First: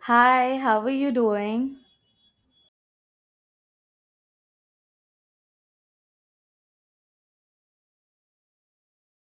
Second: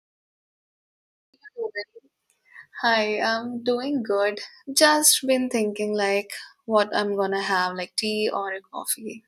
Hi, how are you doing? Hi, I'm doing good. Just been thinking like what I'm gonna have, like tea or a coffee.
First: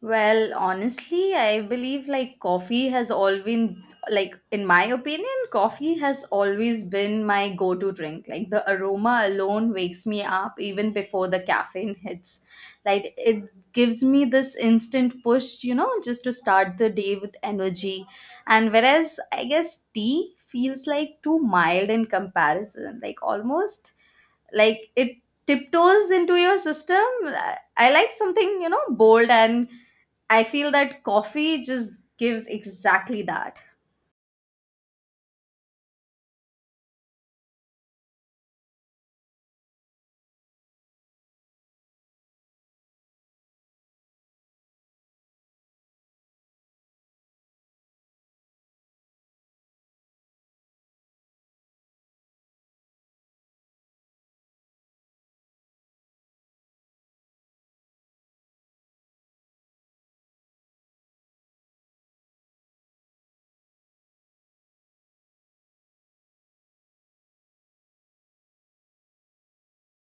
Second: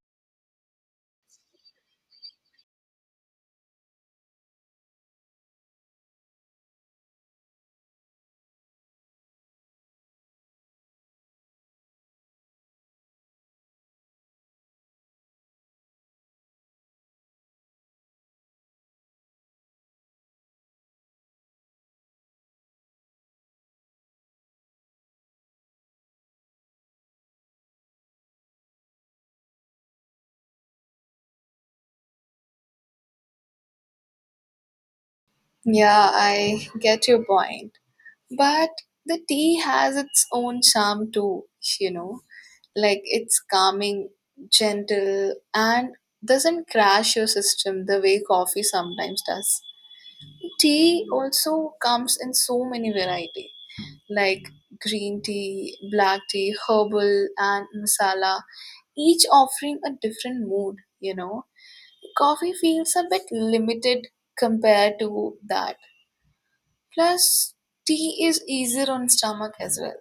Well, honestly, I believe coffee has always been in my opinion, coffee has always been my go-to drink. Like the aroma alone wakes me up even before the caffeine hits. It gives me this instant push, just to start the day with energy. And whereas I guess tea feels like too mild in comparison, like almost it tiptoes into your system. I like something, you know, bold, and I feel that coffee just gives exactly that. Yeah, I get your point. But the tea has its own charm too, you know. Like it's calming, gentle, and doesn't crash your system the way coffee sometimes does. Tea also comes in so many variety, like green tea, black tea, herbal, and masala each offering a different mood, you know. Coffee feels a bit limited compared to that. Plus, tea is easier on stomach as well.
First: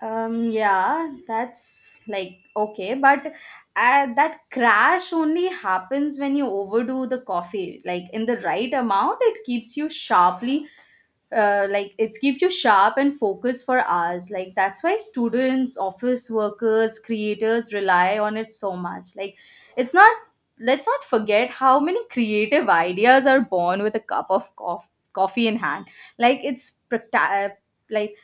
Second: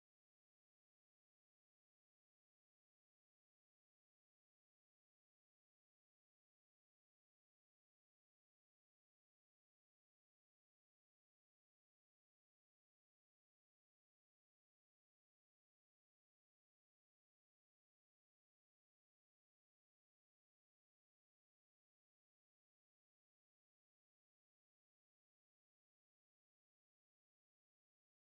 Yeah, that's like okay, but that crash only happens when you overdo the coffee. Like in the right amount, it keeps you sharply, like it's keep you sharp and focused for hours. Like that's why students, office workers, creators rely on it so much. Like it's not. Let's not forget how many creative ideas are born with a cup of coffee in hand. Like it's like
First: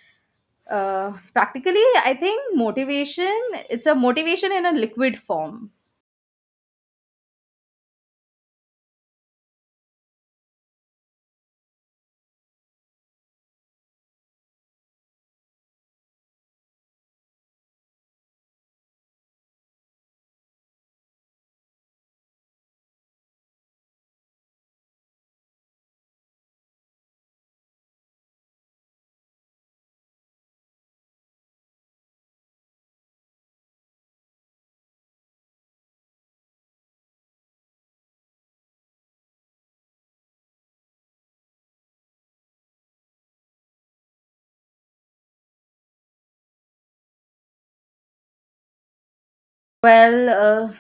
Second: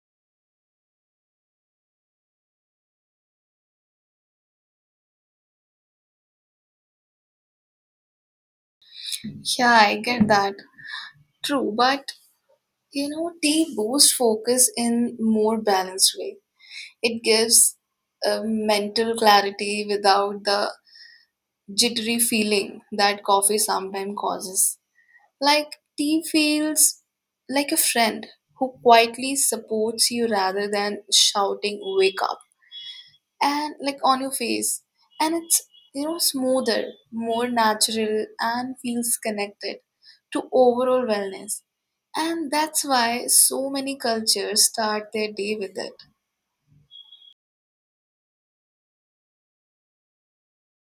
practically, I think motivation, it's a motivation in a liquid form. Yeah, I get that. True, but you know, tea boosts focus in more balanced way. It gives a mental clarity without the jittery feeling that coffee sometimes causes. Like tea feels like a friend who quietly supports you rather than shouting wake up and like on your face, and it's smoother, more natural and feels connected to overall wellness, and that's why so many cultures start their day with it. Well,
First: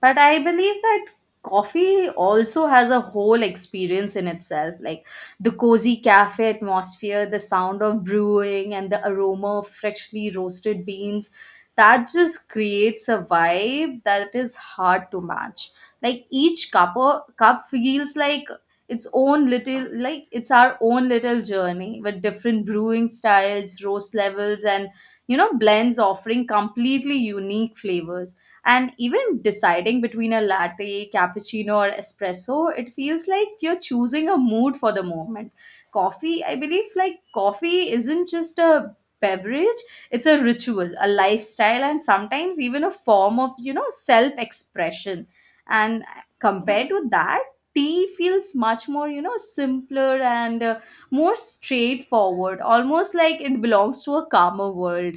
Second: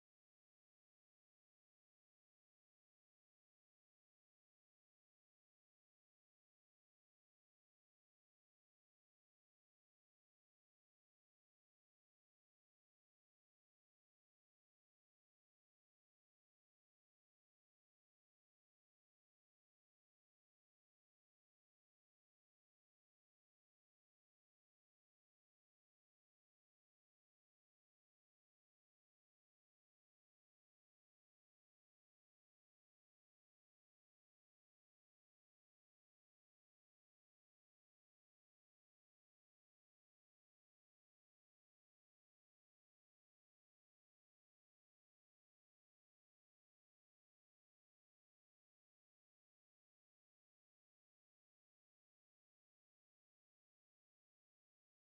but I believe that coffee also has a whole experience in itself, like the cozy cafe atmosphere, the sound of brewing, and the aroma of freshly roasted beans. That just creates a vibe that is hard to match. Like each cup feels like its own little like it's our own little journey with different brewing styles, roast levels, and, you know, blends offering completely unique flavors. And even deciding between a latte, cappuccino, or espresso, it feels like you're choosing a mood for the moment. Coffee, I believe, like coffee isn't just a beverage, it's a ritual, a lifestyle, and sometimes even a form of, you know, self expression. And compared to that, tea feels much more, you know, simpler and more straightforward, almost like it belongs to a calmer world.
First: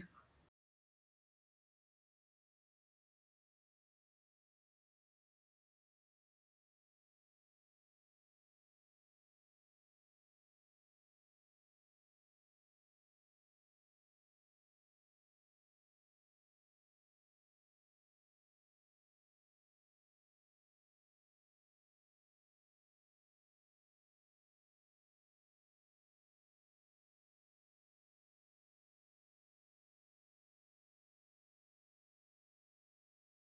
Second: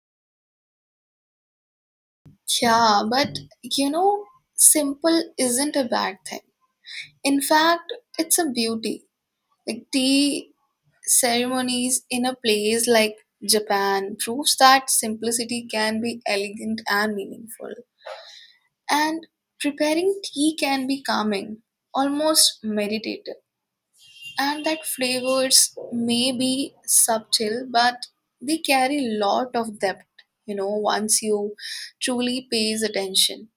Yeah, but you know, simple isn't a bad thing. In fact, it's a beauty. Like tea ceremonies in a place like Japan proves that simplicity can be elegant and meaningful. And preparing tea can be calming, almost meditative. And that flavors may be subtle, but they carry lot of depth, you know, once you truly pays attention.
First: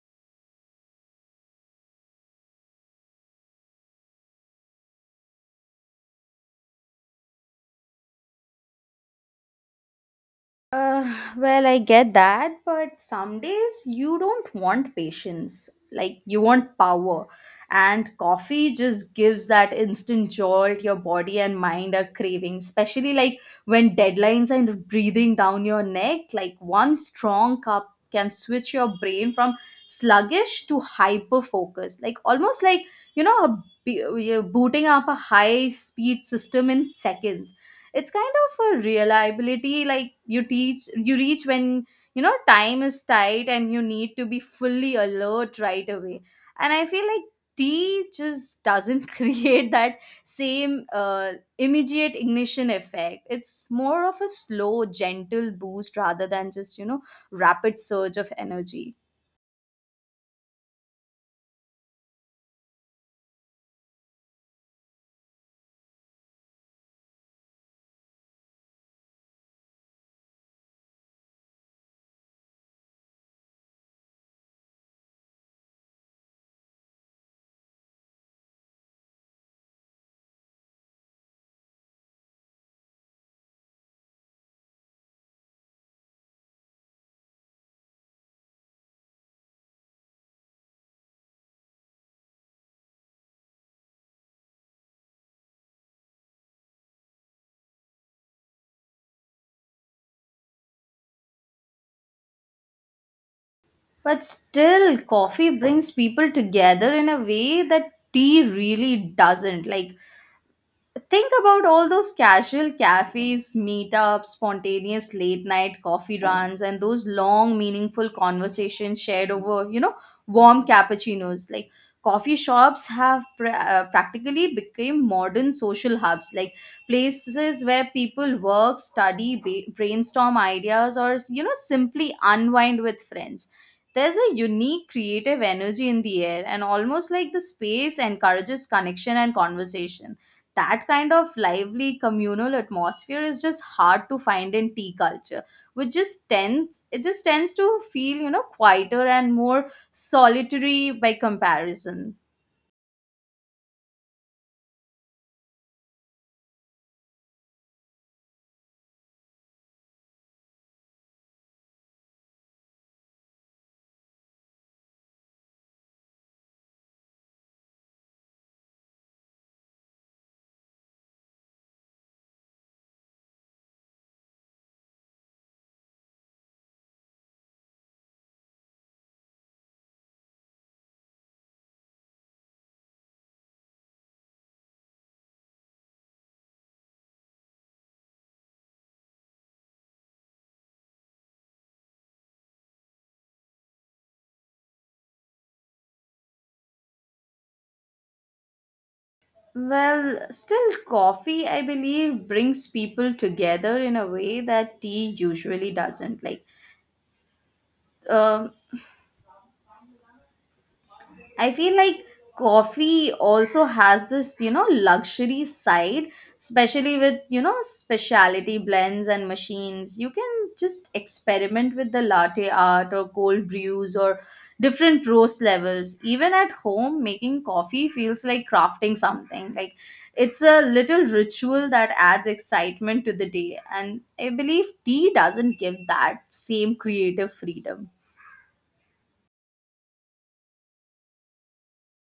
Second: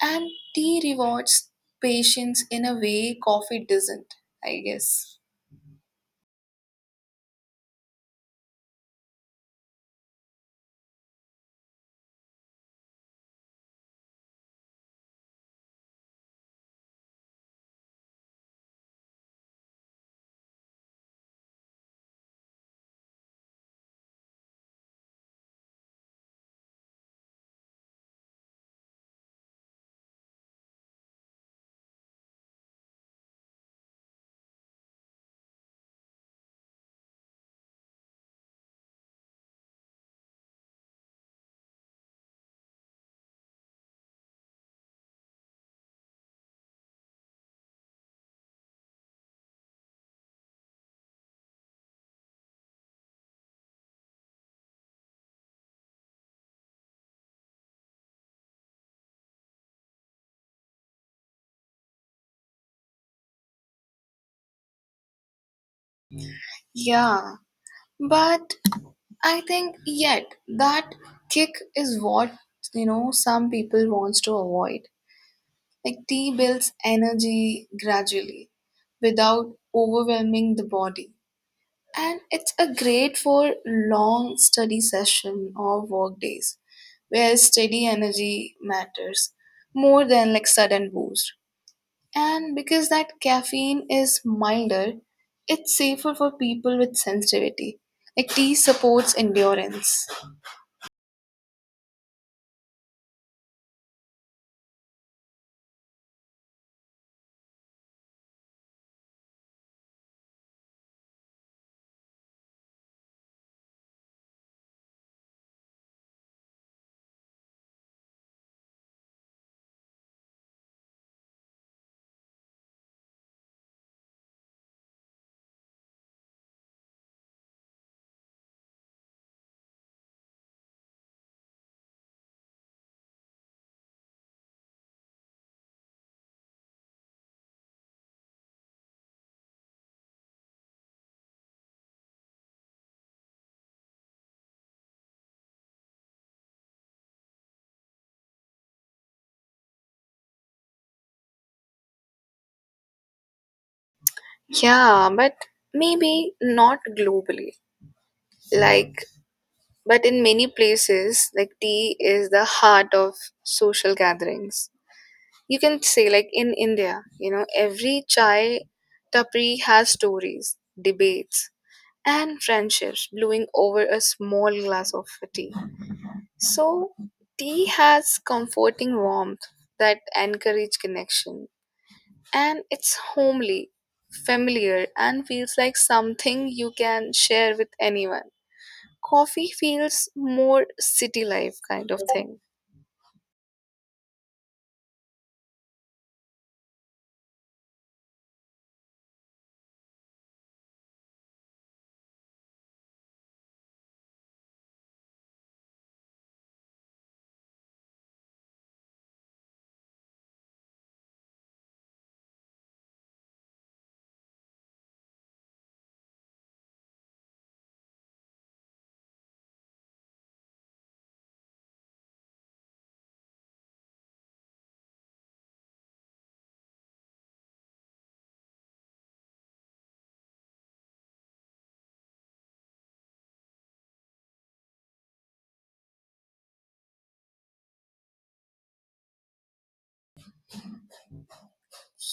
And tea rewards patience in a way coffee doesn't, I guess. Well, I get that, but some days you don't want patience. Like, you want power. And coffee just gives that instant jolt your body and mind are craving, especially like when deadlines are breathing down your neck. Like, one strong cup can switch your brain from sluggish to hyper focused. Like, almost like, you know, you're booting up a high speed system in seconds. It's kind of a reliability like you reach when, you know, time is tight and you need to be fully alert right away. And I feel like tea just doesn't create that same immediate ignition effect. It's more of a slow gentle boost rather than just, you know, rapid surge of energy. Yeah, but I think yet that kick is what, you know, some people wants to avoid. Like tea builds energy gradually without overwhelming the body. And it's a great for long study session or work days where steady energy matters more than like sudden boost. And because that caffeine is milder, it's safer for people with sensitivity. Like tea supports endurance. But still, coffee brings people together in a way that tea really doesn't. Like think about all those casual cafes, meetups, spontaneous late night coffee runs, and those long, meaningful conversations shared over, you know, warm cappuccinos. Like coffee shops have practically become modern social hubs, like places where people work, study, brainstorm ideas, or, you know, simply unwind with friends. There's a unique creative energy in the air, and almost like the space encourages connection and conversation. That kind of lively communal atmosphere is just hard to find in tea culture, which just tends it just tends to feel, you know, quieter and more solitary by comparison. Yeah, but maybe not globally. Like, but in many places, like tea is the heart of social gatherings. You can say, like in India, you know, every chai tapri has stories, debates, and friendships brewing over a small glass of tea. So, tea has comforting warmth that encourage connection. And it's homely, familiar, and feels like something you can share with anyone. Coffee feels more city life kind of thing. Well, still coffee, I believe, brings people together in a way that tea usually doesn't. Like um I feel like coffee also has this, you know, luxury side, especially with, you know, specialty blends and machines. You can just experiment with the latte art or cold brews or different roast levels. Even at home, making coffee feels like crafting something. Like it's a little ritual that adds excitement to the day. And I believe tea doesn't give that same creative freedom.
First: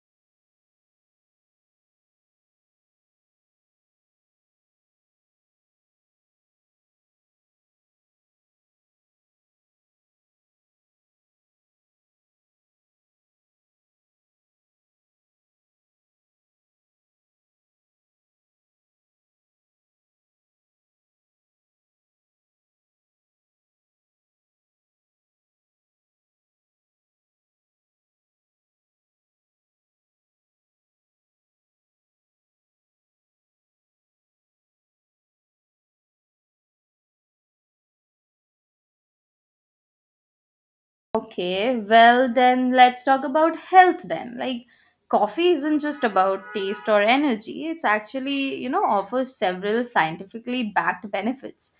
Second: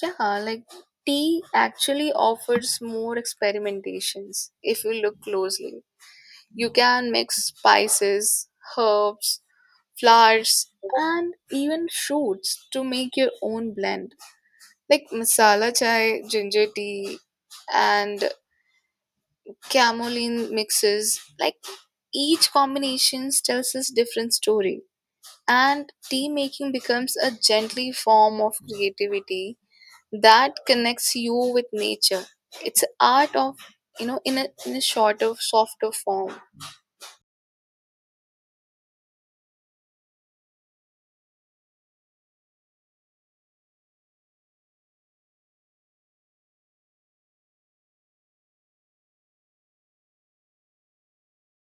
Yeah, like tea actually offers more experimentations if you look closely. You can mix spices, herbs, flowers, and even fruits to make your own blend. Like masala chai, ginger tea, and chamomile mixes. Like each combination tells us different story. And tea making becomes a gently form of creativity that connects you with nature. It's art of, you know, in a shorter, softer form. Okay, well, then let's talk about health then. Like, coffee isn't just about taste or energy, it's actually, you know, offers several scientifically backed benefits.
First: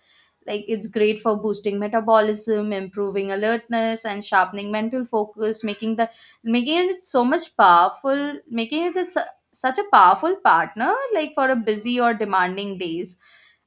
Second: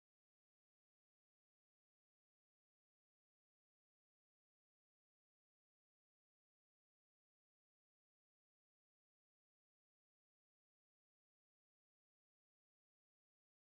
Like, it's great for boosting metabolism, improving alertness, and sharpening mental focus, making the making it so much powerful, making it such a powerful partner, like for a busy or demanding days.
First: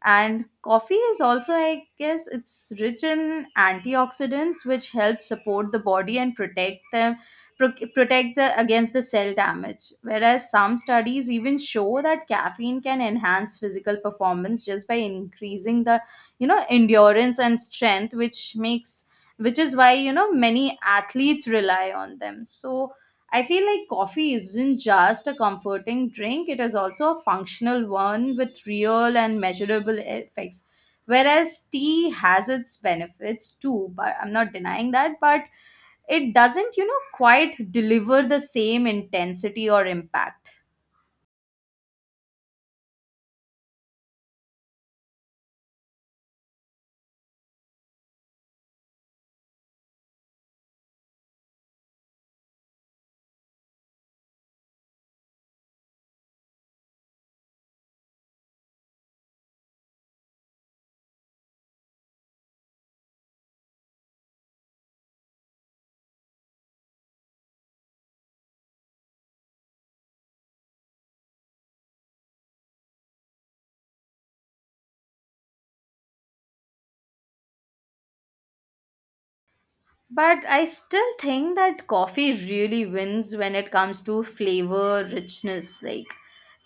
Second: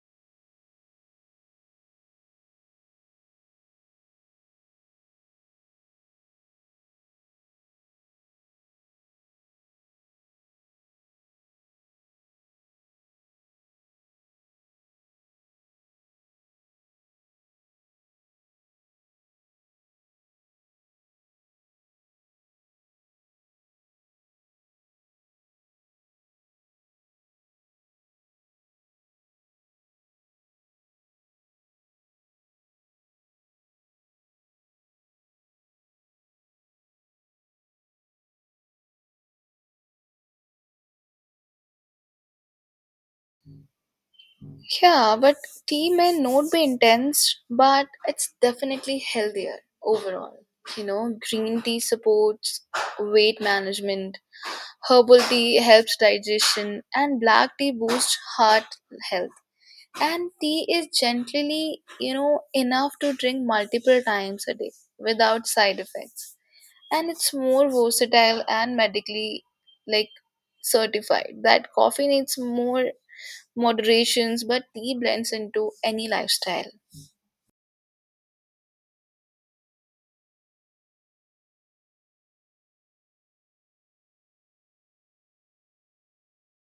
And coffee is also, I guess, it's rich in antioxidants which helps support the body and protect the against the cell damage. Whereas some studies even show that caffeine can enhance physical performance just by increasing the, you know, endurance and strength, which is why, you know, many athletes rely on them. So I feel like coffee isn't just a comforting drink, it is also a functional one with real and measurable effects. Whereas tea has its benefits too, but I'm not denying that, but it doesn't, you know, quite deliver the same intensity or impact. Yeah, but tea may not be intense, but it's definitely healthier overall. You know, green tea supports weight management, herbal tea helps digestion, and black tea boosts heart health. And tea is gently, you know, enough to drink multiple times a day without side effects. And it's more versatile and medically like certified. That coffee needs more moderations, but tea blends into any lifestyle. But I still think that coffee really wins when it comes to flavor richness. Like,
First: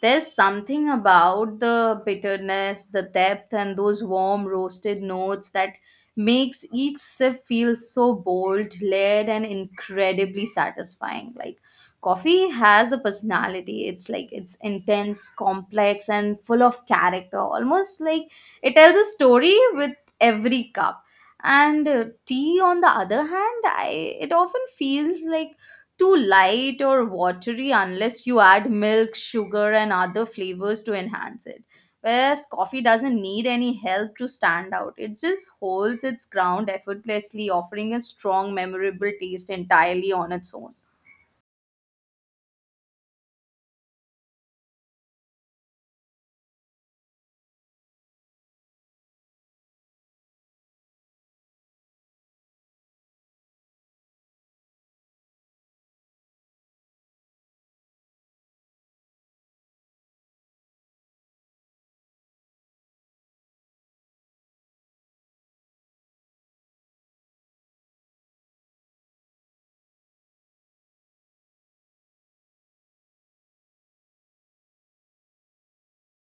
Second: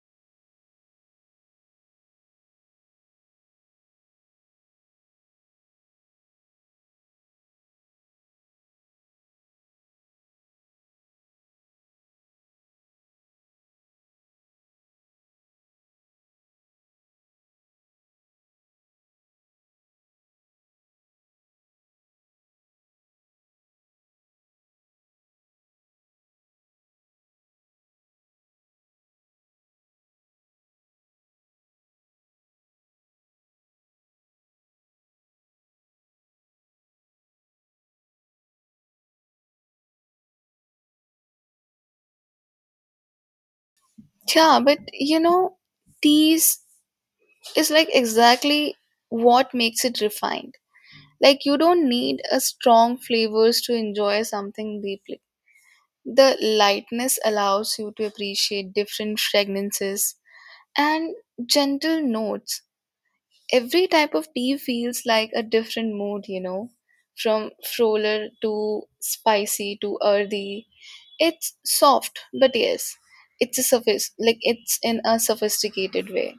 there's something about the bitterness, the depth, and those warm roasted notes that makes each sip feel so bold, layered, and incredibly satisfying. Like, coffee has a personality. It's like it's intense, complex, and full of character. Almost like it tells a story with every cup. And tea on the other hand, I, it often feels like too light or watery unless you add milk sugar and other flavors to enhance it. Whereas coffee doesn't need any help to stand out, it just holds its ground effortlessly, offering a strong memorable taste entirely on its own. Yeah, but you know, teas is like exactly what makes it refined. Like you don't need a strong flavors to enjoy something deeply. The lightness allows you to appreciate different fragrances and gentle notes. Every type of tea feels like a different mood, you know, from fuller to spicy to earthy. It's soft, but yes, it's a surface like it's in a sophisticated way.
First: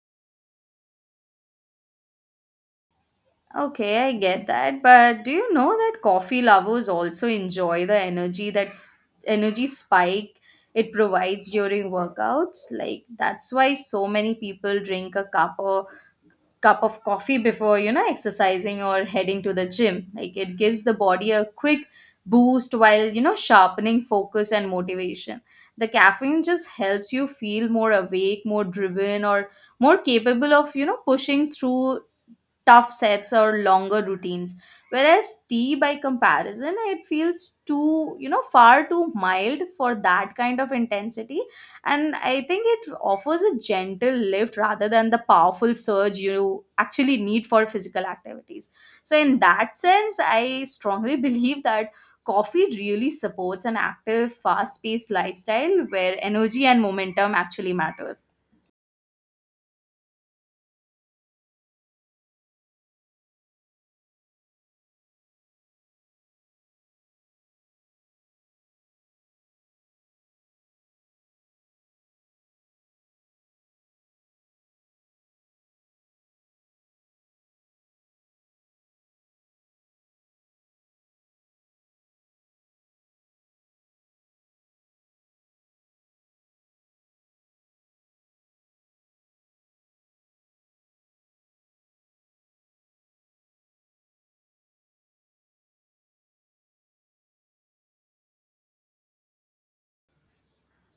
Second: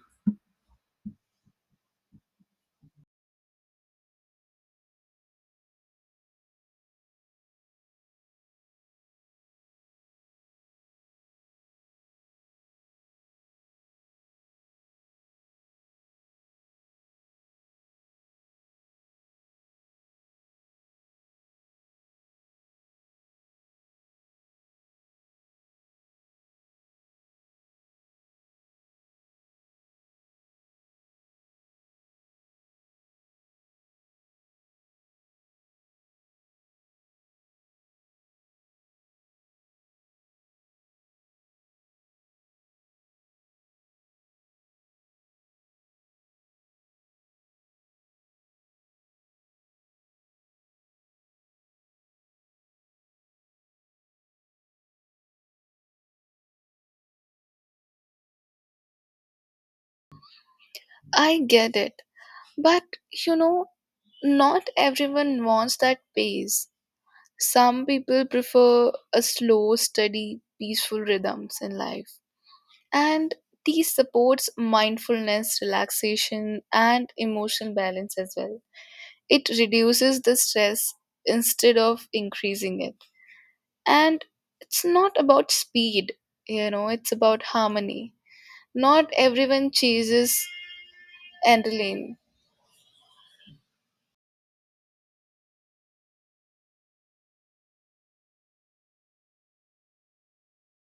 Okay, I get that, but do you know that coffee lovers also enjoy the energy spike it provides during workouts? Like that's why so many people drink a cup of coffee before, you know, exercising or heading to the gym. Like it gives the body a quick boost while, you know, sharpening focus and motivation. The caffeine just helps you feel more awake, more driven or more capable of, you know, pushing through tough sets or longer routines. Whereas tea, by comparison, it feels too, you know, far too mild for that kind of intensity. And I think it offers a gentle lift rather than the powerful surge you actually need for physical activities. So in that sense, I strongly believe that coffee really supports an active fast paced lifestyle where energy and momentum actually matters. I get it, but you know, not everyone wants that pace. Some people prefer a slow, steady, peaceful rhythms in life. And tea supports mindfulness, relaxation, and emotional balance as well. It reduces the stress instead of increasing it. And it's not about speed, you know, it's about harmony. Not everyone chases adrenaline.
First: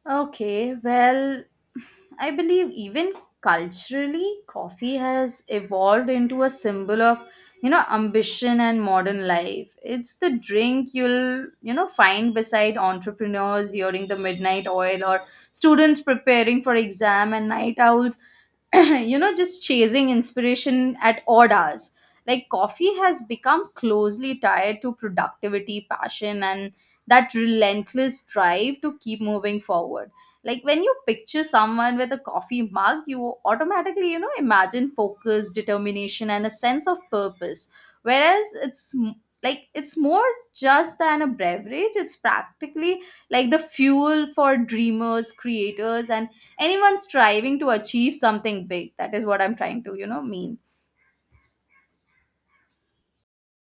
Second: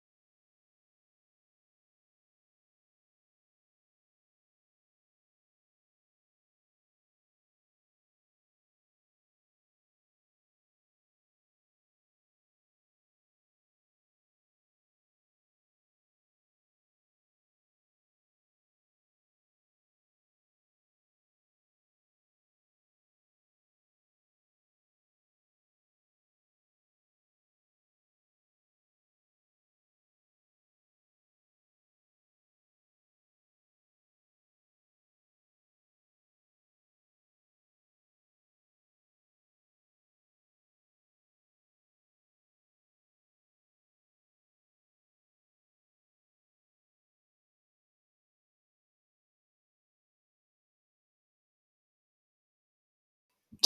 Okay, well, I believe even culturally, coffee has evolved into a symbol of, you know, ambition and modern life. It's the drink you'll, you know, find beside entrepreneurs during the midnight oil or students preparing for exam and night owls, you know, just chasing inspiration at odd hours. Like coffee has become closely tied to productivity, passion, and that relentless drive to keep moving forward. Like when you picture someone with a coffee mug, you automatically, you know, imagine focus, determination, and a sense of purpose. Whereas it's m- like it's more just than a beverage, it's practically like the fuel for dreamers, creators, and anyone striving to achieve something big. That is what I'm trying to, you know, mean.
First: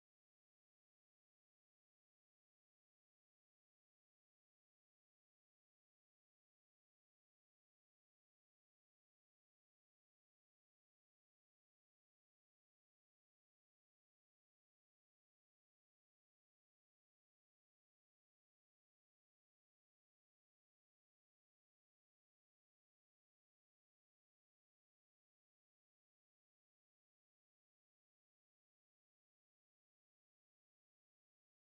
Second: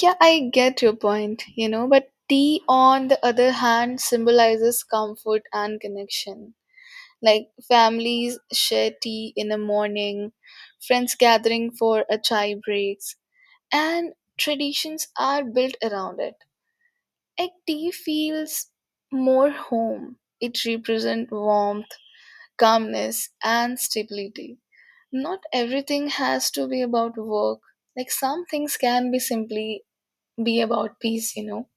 Yeah, I get your point, you know, but tea, on the other hand, symbolizes comfort and connection. Like families share tea in the morning, friends gathering for a chai breaks, and traditions are built around it. Like tea feels more home. It represents warmth, calmness, and stability. Not everything has to be about work. Like some things can be simply be about peace, you know.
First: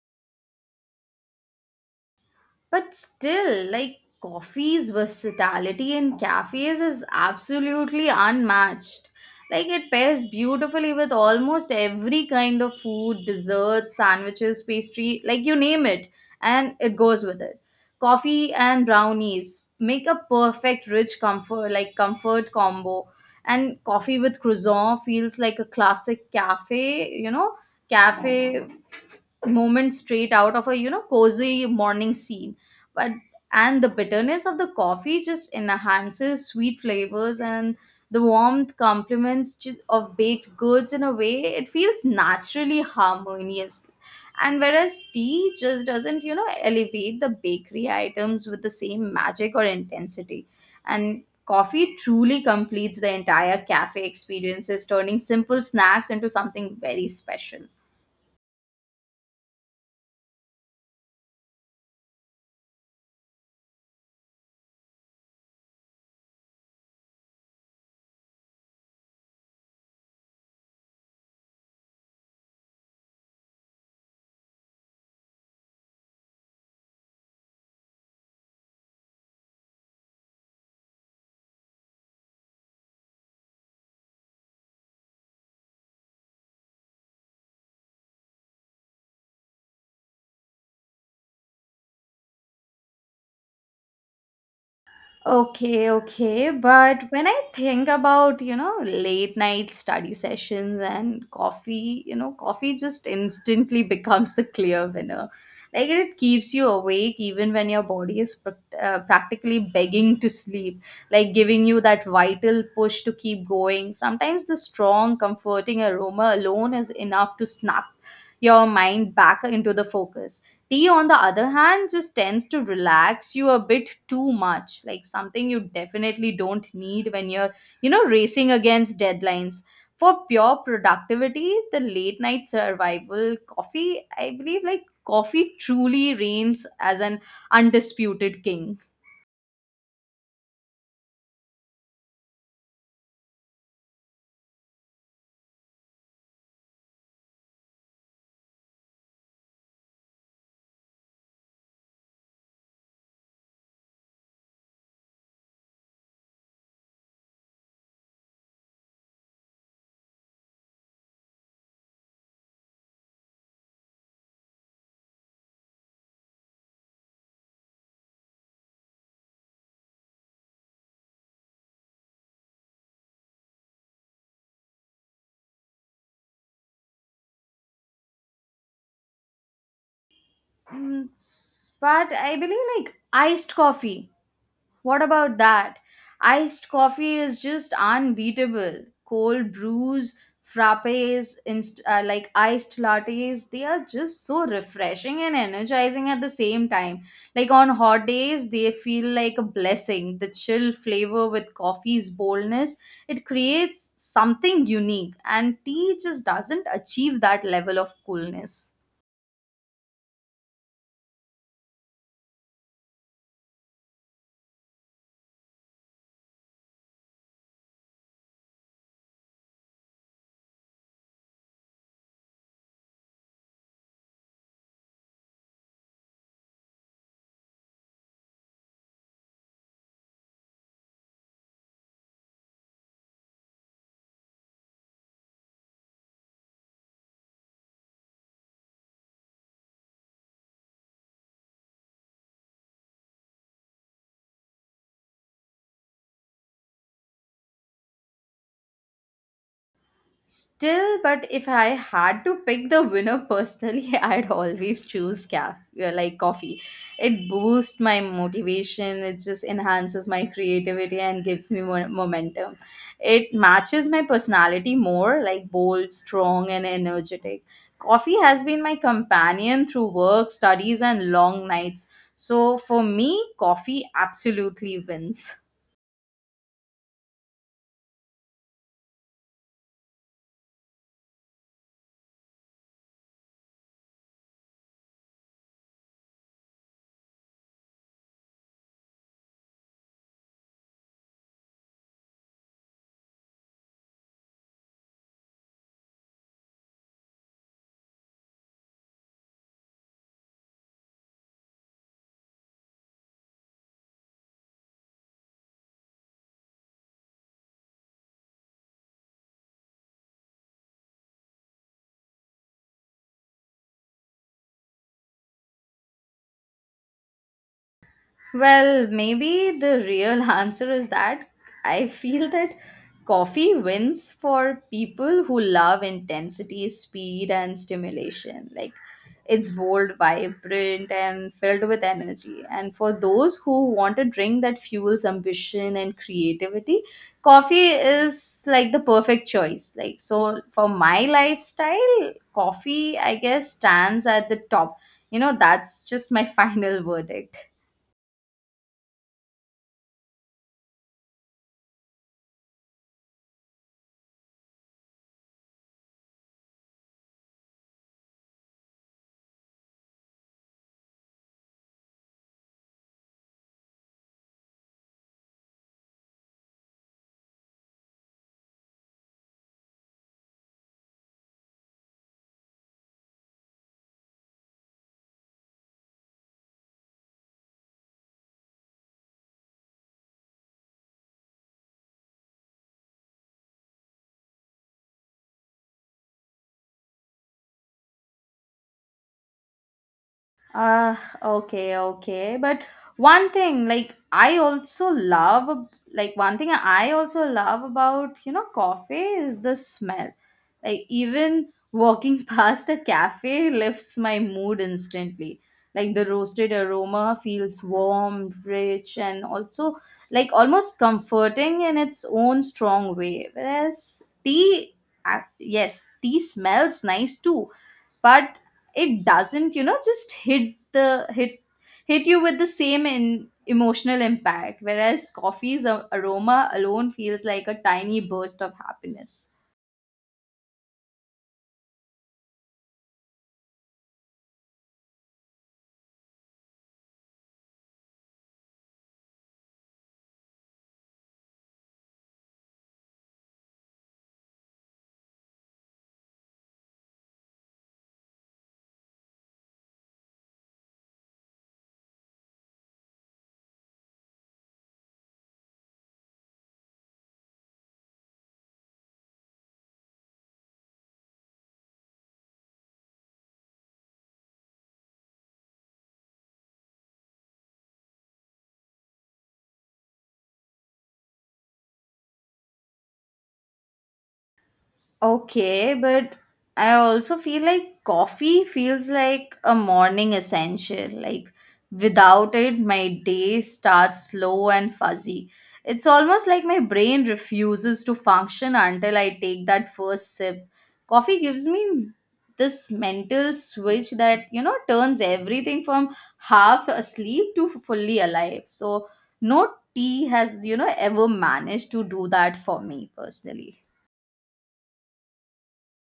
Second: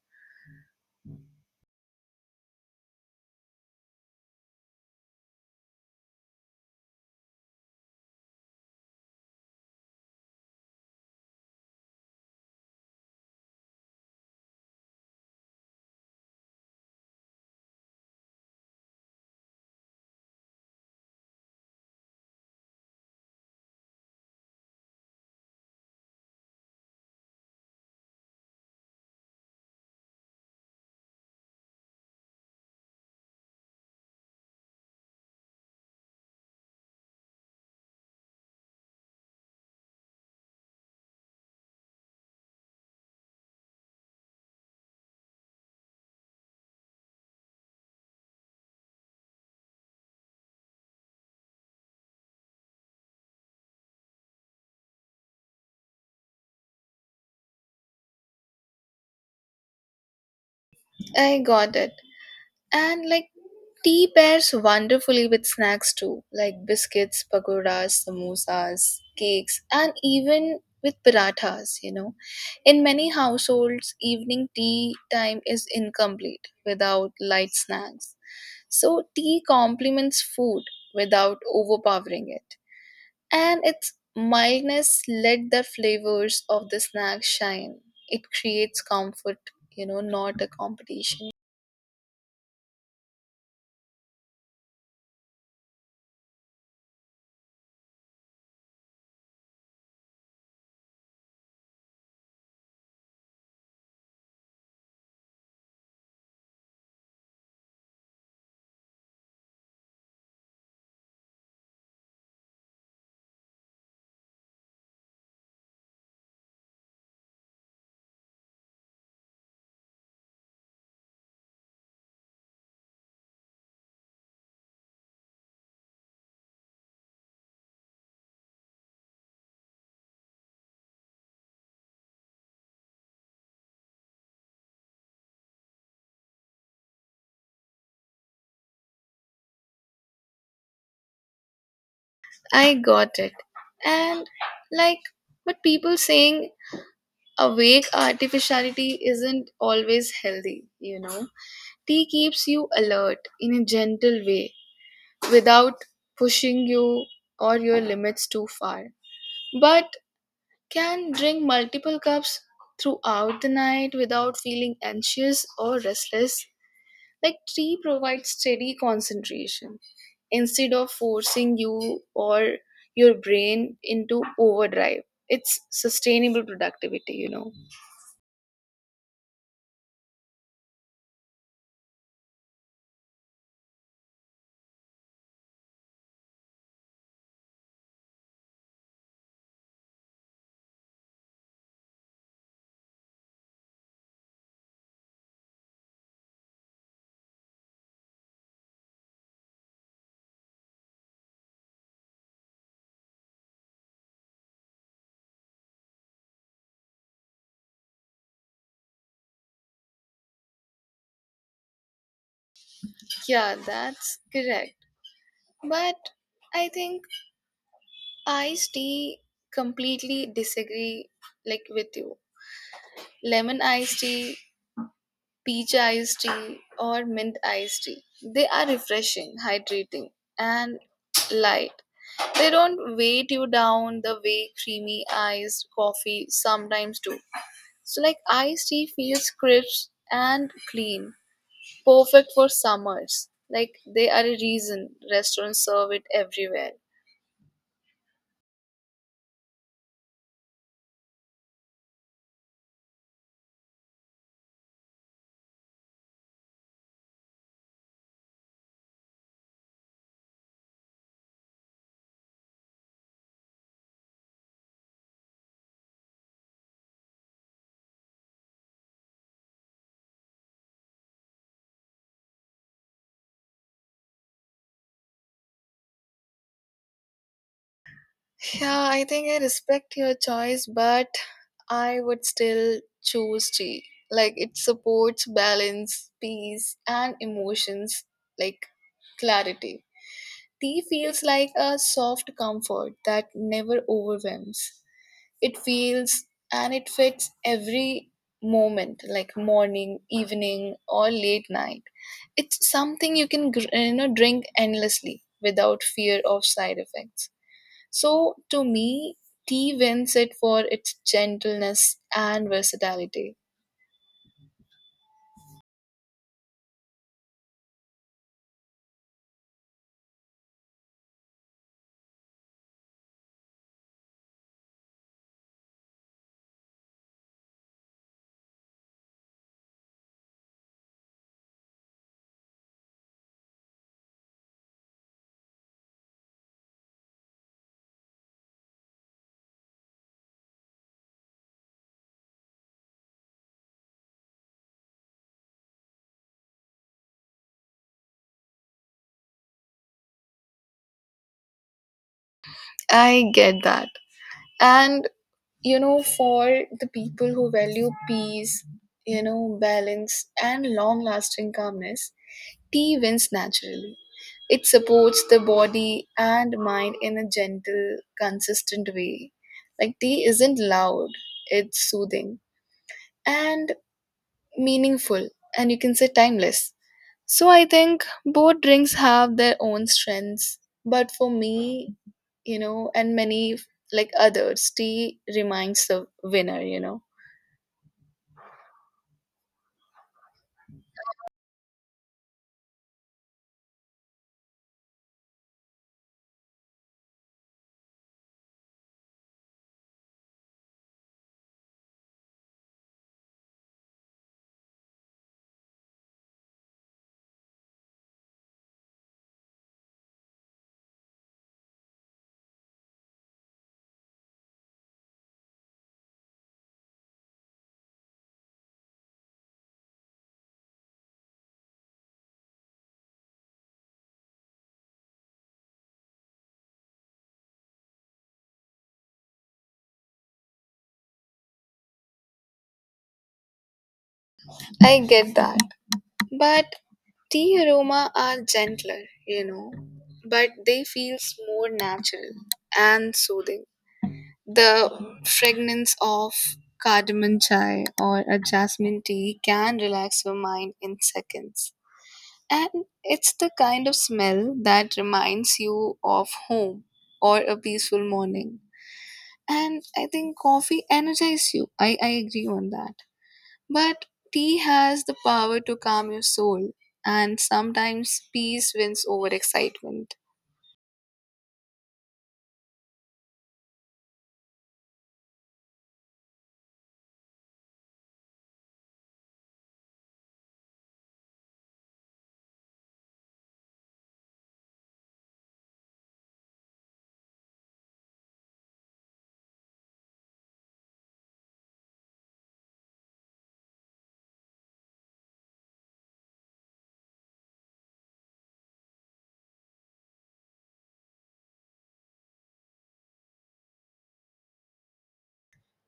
But still, like coffee's versatility in cafes is absolutely unmatched. Like it pairs beautifully with almost every kind of food, desserts, sandwiches, pastry, like you name it, and it goes with it. Coffee and brownies make a perfect rich comfort, like comfort combo. And coffee with croissant feels like a classic cafe, you know, cafe moment straight out of a, you know, cozy morning scene. But and the bitterness of the coffee just enhances sweet flavors, and the warmth complements of baked goods in a way it feels naturally harmonious. And whereas tea just doesn't, you know, elevate the bakery items with the same magic or intensity. And coffee truly completes the entire cafe experiences, turning simple snacks into something very special. I got it. And like, tea pairs wonderfully with snacks too, like biscuits, pakoras, samosas, cakes, and even with parathas, you know. In many households, evening tea time is incomplete without light snacks. So, tea complements food without overpowering it. And its mildness let the flavors of the snack shine. It creates comfort, you know, not a competition. Okay, okay. But when I think about, you know, late night study sessions and coffee, you know, coffee just instantly becomes the clear winner. Like it keeps you awake even when your body is practically begging to sleep, like giving you that vital push to keep going. Sometimes the strong, comforting aroma alone is enough to snap your mind back into the focus. Tea, on the other hand, just tends to relax you a bit too much, like something you definitely don't need when you're, you know, racing against deadlines. For pure productivity, the late night survival coffee, I believe, like coffee truly reigns as an undisputed king. I got it. And like, but people saying awake artificiality isn't always healthy, you know. Tea keeps you alert in a gentle way without pushing you or your limits too far. But can drink multiple cups throughout the night without feeling anxious or restless. Like tea provides steady concentration instead of forcing you or your brain into overdrive. It's sustainable productivity, you know. But I believe, like iced coffee. What about that? Iced coffee is just unbeatable. Cold brews, frappes, like iced lattes, they are just so refreshing and energizing at the same time. Like on hot days, they feel like a blessing. The chill flavor with coffee's boldness, it creates something unique, and tea just doesn't achieve that level of coolness. Yeah, that's correct. But I think iced tea, completely disagree like with you. Lemon iced tea, peach iced tea, or mint iced tea. They are refreshing, hydrating, and light. They don't weight you down the way creamy iced coffee sometimes do. So, like iced tea feels crisp and clean, perfect for summers. Like they are a reason restaurants serve it everywhere. Still, but if I had to pick the winner personally, I'd always choose coffee. It boosts my motivation, it just enhances my creativity and gives me more momentum. It matches my personality more, like bold, strong, and energetic. Coffee has been my companion through work, studies, and long nights. So for me, coffee absolutely wins. Yeah, I think I respect your choice, but I would still choose tea. Like it supports balance, peace, and emotions like clarity. Tea feels like a soft comfort that never overwhelms. It feels and it fits every moment like morning, evening or late night. It's something you can you know, drink endlessly without fear of side effects. So to me, tea wins it for its gentleness and versatility. Well, maybe the real answer is that I feel that coffee wins for people who love intensity, speed, and stimulation. Like, it's bold, vibrant, and filled with energy. And for those who want a drink that fuels ambition and creativity, coffee is like the perfect choice. Like, so for my lifestyle, coffee, I guess, stands at the top. You know, that's just my final verdict. I get that, and you know, for the people who value peace, you know, balance and long lasting calmness, tea wins naturally. It supports the body and mind in a gentle, consistent way. Like tea isn't loud, it's soothing and meaningful, and you can say timeless. So I think both drinks have their own strengths, but for me, you know, and many like others, tea reminds the winner, you know. Ah, okay, okay. But one thing, like I also love, like one thing I also love about, you know, coffee is the smell. Like even walking past a cafe lifts my mood instantly. Like the roasted aroma feels warm, rich, and also like almost comforting in its own strong way. Whereas tea, yes, tea smells nice too, but it doesn't, you know, just hit the hit hit you with the same emotional impact, whereas coffee's aroma alone feels like a tiny burst of happiness. I get that. But tea aroma are gentler, you know, but they feels more natural and soothing. The fragrance of cardamom chai or a jasmine tea can relax your mind in seconds. And it's the kind of smell that reminds you of home or a peaceful morning. And I think coffee energizes you. I agree on that. But tea has the power to calm your soul, and sometimes peace wins over excitement. Okay, but I also feel like coffee feels like a morning essential. Like without it, my day starts slow and fuzzy. It's almost like my brain refuses to function until I take that first sip. Coffee gives me this mental switch that, you know, turns everything from half asleep to fully alive. So no tea has, you know, ever managed to do that for me personally.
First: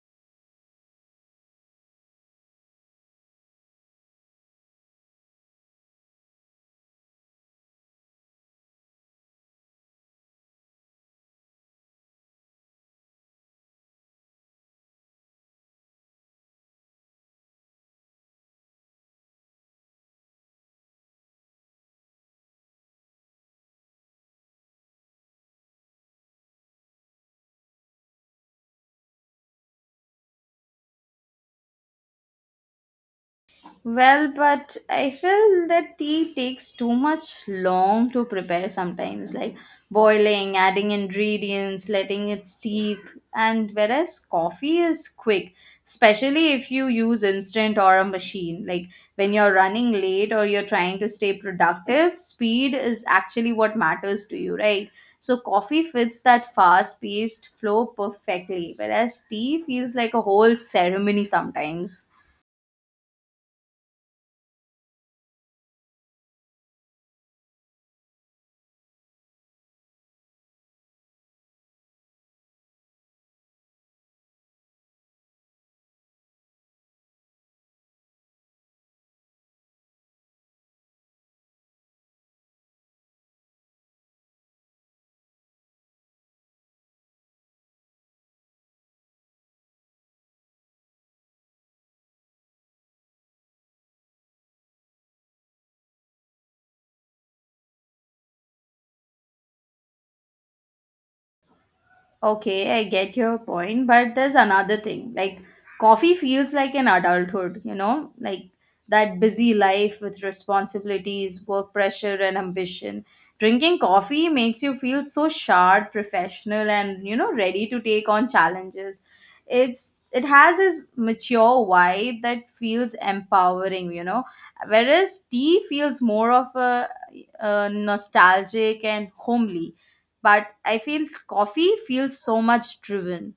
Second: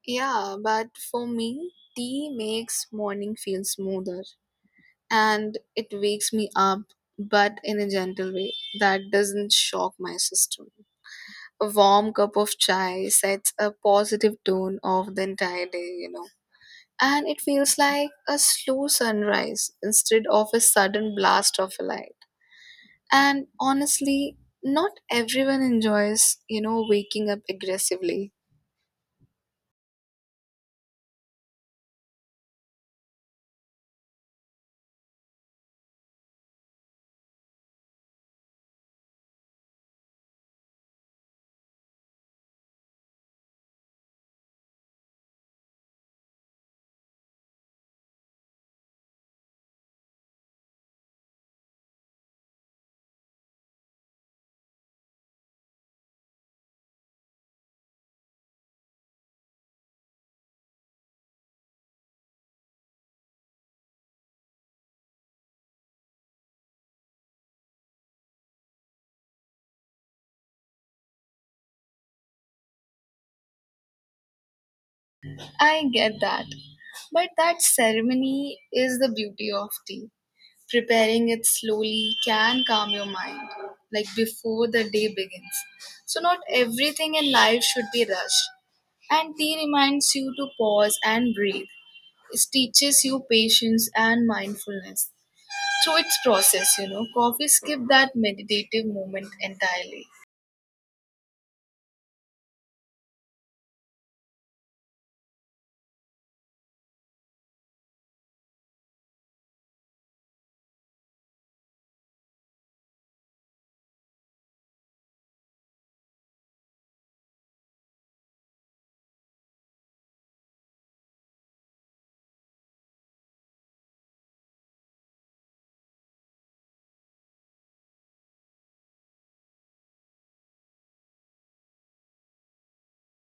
Yeah, but for me, tea makes morning feel smoother and it wakes me up, but in a gentle way that doesn't shock my system. A warm cup of chai sets a positive tone of the entire day, you know. And it feels like a slow sunrise instead of a sudden blast of light. And honestly, not everyone enjoys, you know, waking up aggressively. Well, but I feel that tea takes too much long to prepare sometimes, like boiling, adding ingredients, letting it steep. And whereas coffee is quick, especially if you use instant or a machine, like when you're running late or you're trying to stay productive, speed is actually what matters to you, right? So coffee fits that fast paced flow perfectly, whereas tea feels like a whole ceremony sometimes. I get that. But that ceremony is the beauty of tea. Preparing it slowly can calm your mind, like before the day begins. So, not everything in life should be rushed. And tea reminds you to pause and breathe. It teaches you patience and mindfulness through its process, you know. Coffee skip that meditative moment entirely. Okay, I get your point, but there's another thing. Like, coffee feels like an adulthood, you know? Like, that busy life with responsibilities, work pressure, and ambition. Drinking coffee makes you feel so sharp, professional, and, you know, ready to take on challenges. It has this mature vibe that feels empowering, you know. Whereas tea feels more of a nostalgic and homely, but I feel coffee feels so much driven.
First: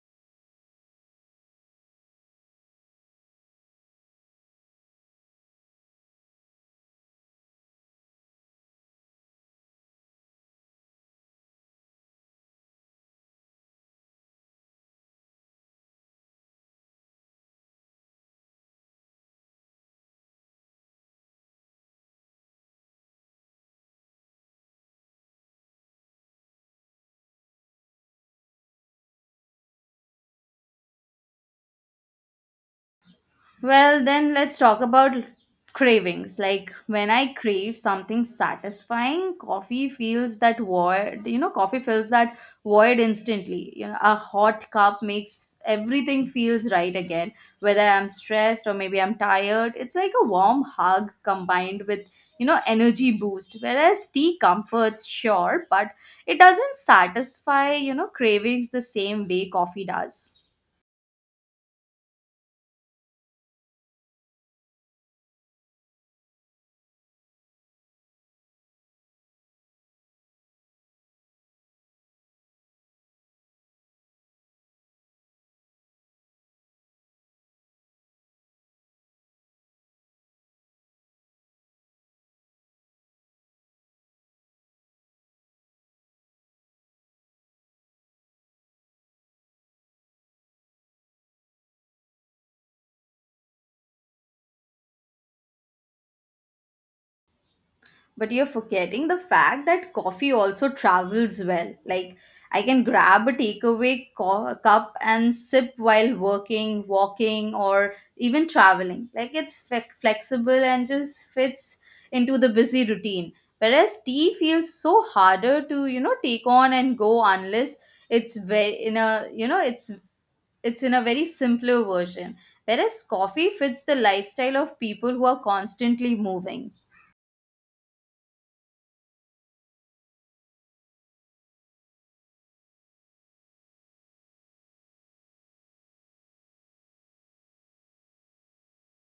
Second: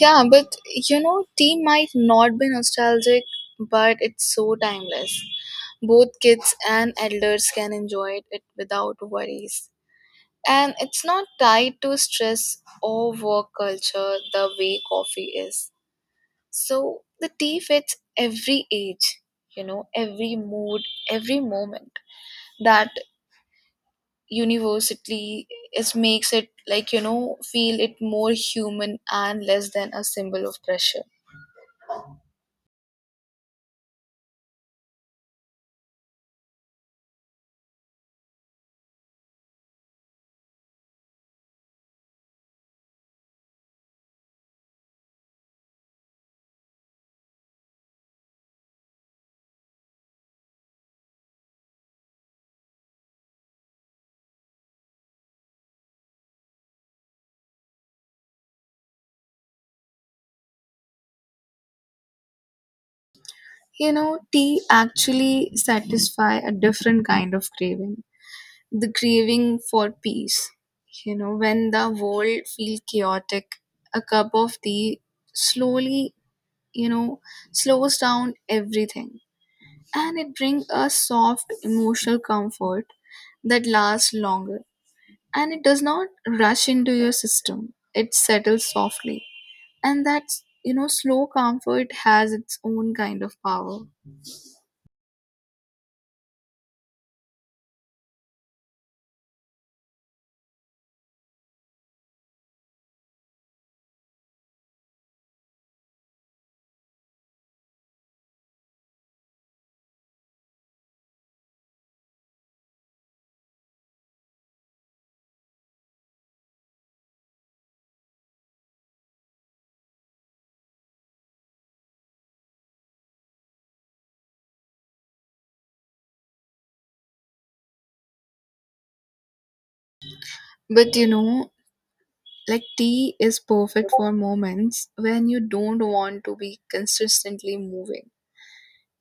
Yeah, but you know, tea might not be nostalgic, but it's so timeless. Both kids and elders can enjoy it without worries. And it's not tied to stress or work culture the way coffee is. So the tea fits every age, you know, every mood, every moment. That universally is makes it like, you know, feel it more human and less than a symbol of pressure. Well, then let's talk about cravings. Like when I crave something satisfying, coffee feels that void, you know, coffee fills that void instantly. You know, a hot cup makes everything feels right again. Whether I'm stressed or maybe I'm tired, it's like a warm hug combined with, you know, energy boost. Whereas tea comforts, sure, but it doesn't satisfy, you know, cravings the same way coffee does. You know, tea actually satisfy a different kind of craving, the craving for peace. You know, when the world feels chaotic, a cup of tea slowly, you know, slows down everything, and it brings a soft emotional comfort that lasts longer, and it does not rush into your system. It settles softly. And that's, you know, slow comfort has its own kind of power. But you're forgetting the fact that coffee also travels well. Like, I can grab a takeaway cup and sip while working, walking, or even traveling. Like, it's flexible and just fits into the busy routine. Whereas tea feels so harder to, you know, take on and go, unless it's very in a, you know, it's in a very simpler version. Whereas coffee fits the lifestyle of people who are constantly moving. But you know, like tea is perfect for moments when you don't want to be consistently moving.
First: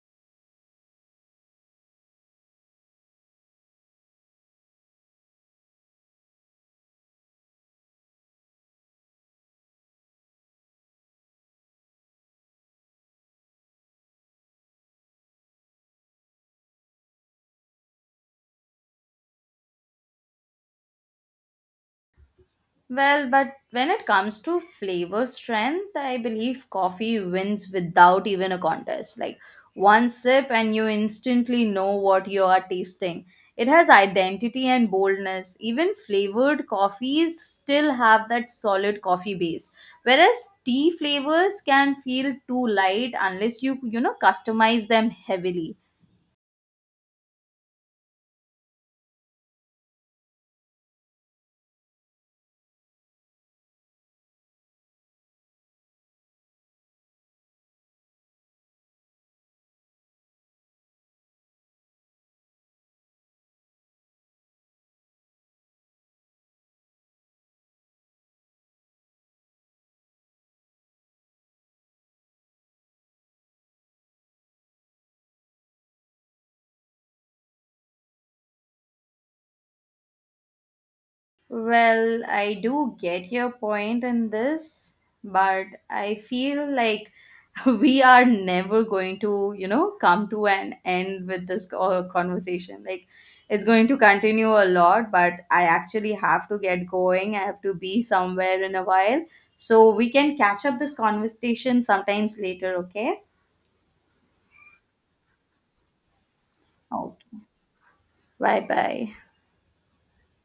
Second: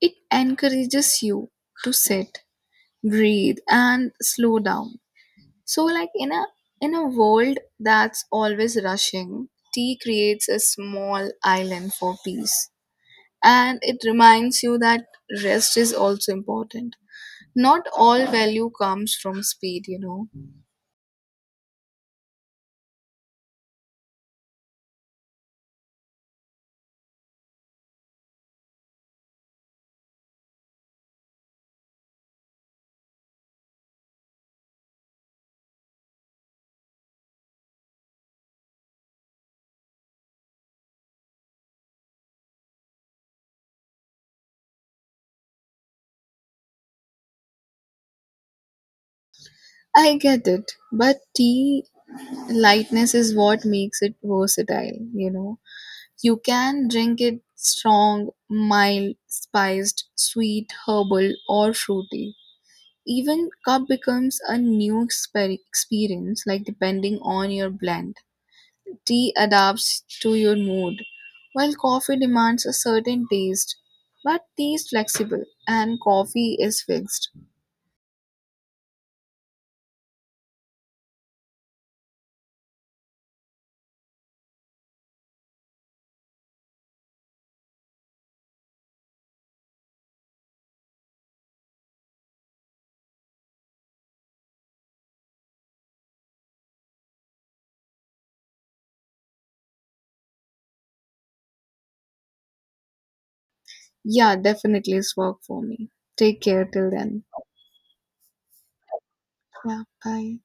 It encourages you to sit, breathe and slow down. So like in a world that's always rushing, tea creates a small island for peace. And it reminds you that rest is also important. Not all value comes from speed, you know. Well, but when it comes to flavor strength, I believe coffee wins without even a contest. Like one sip, and you instantly know what you are tasting. It has identity and boldness. Even flavored coffees still have that solid coffee base, whereas tea flavors can feel too light unless you, you know, customize them heavily. I get it, but tea lightness is what makes it versatile, you know. You can drink it strong, mild, spiced, sweet, herbal or fruity. Even cup becomes a new experience, like depending on your blend. Tea adapts to your mood while coffee demands a certain taste. But tea is flexible and coffee is fixed. Well, I do get your point in this, but I feel like we are never going to, you know, come to an end with this conversation. Like it's going to continue a lot, but I actually have to get going. I have to be somewhere in a while, so we can catch up this conversation sometimes later, okay. Yeah, definitely, it's work for me. Take care till Oh, then. bye bye. Yeah, bye.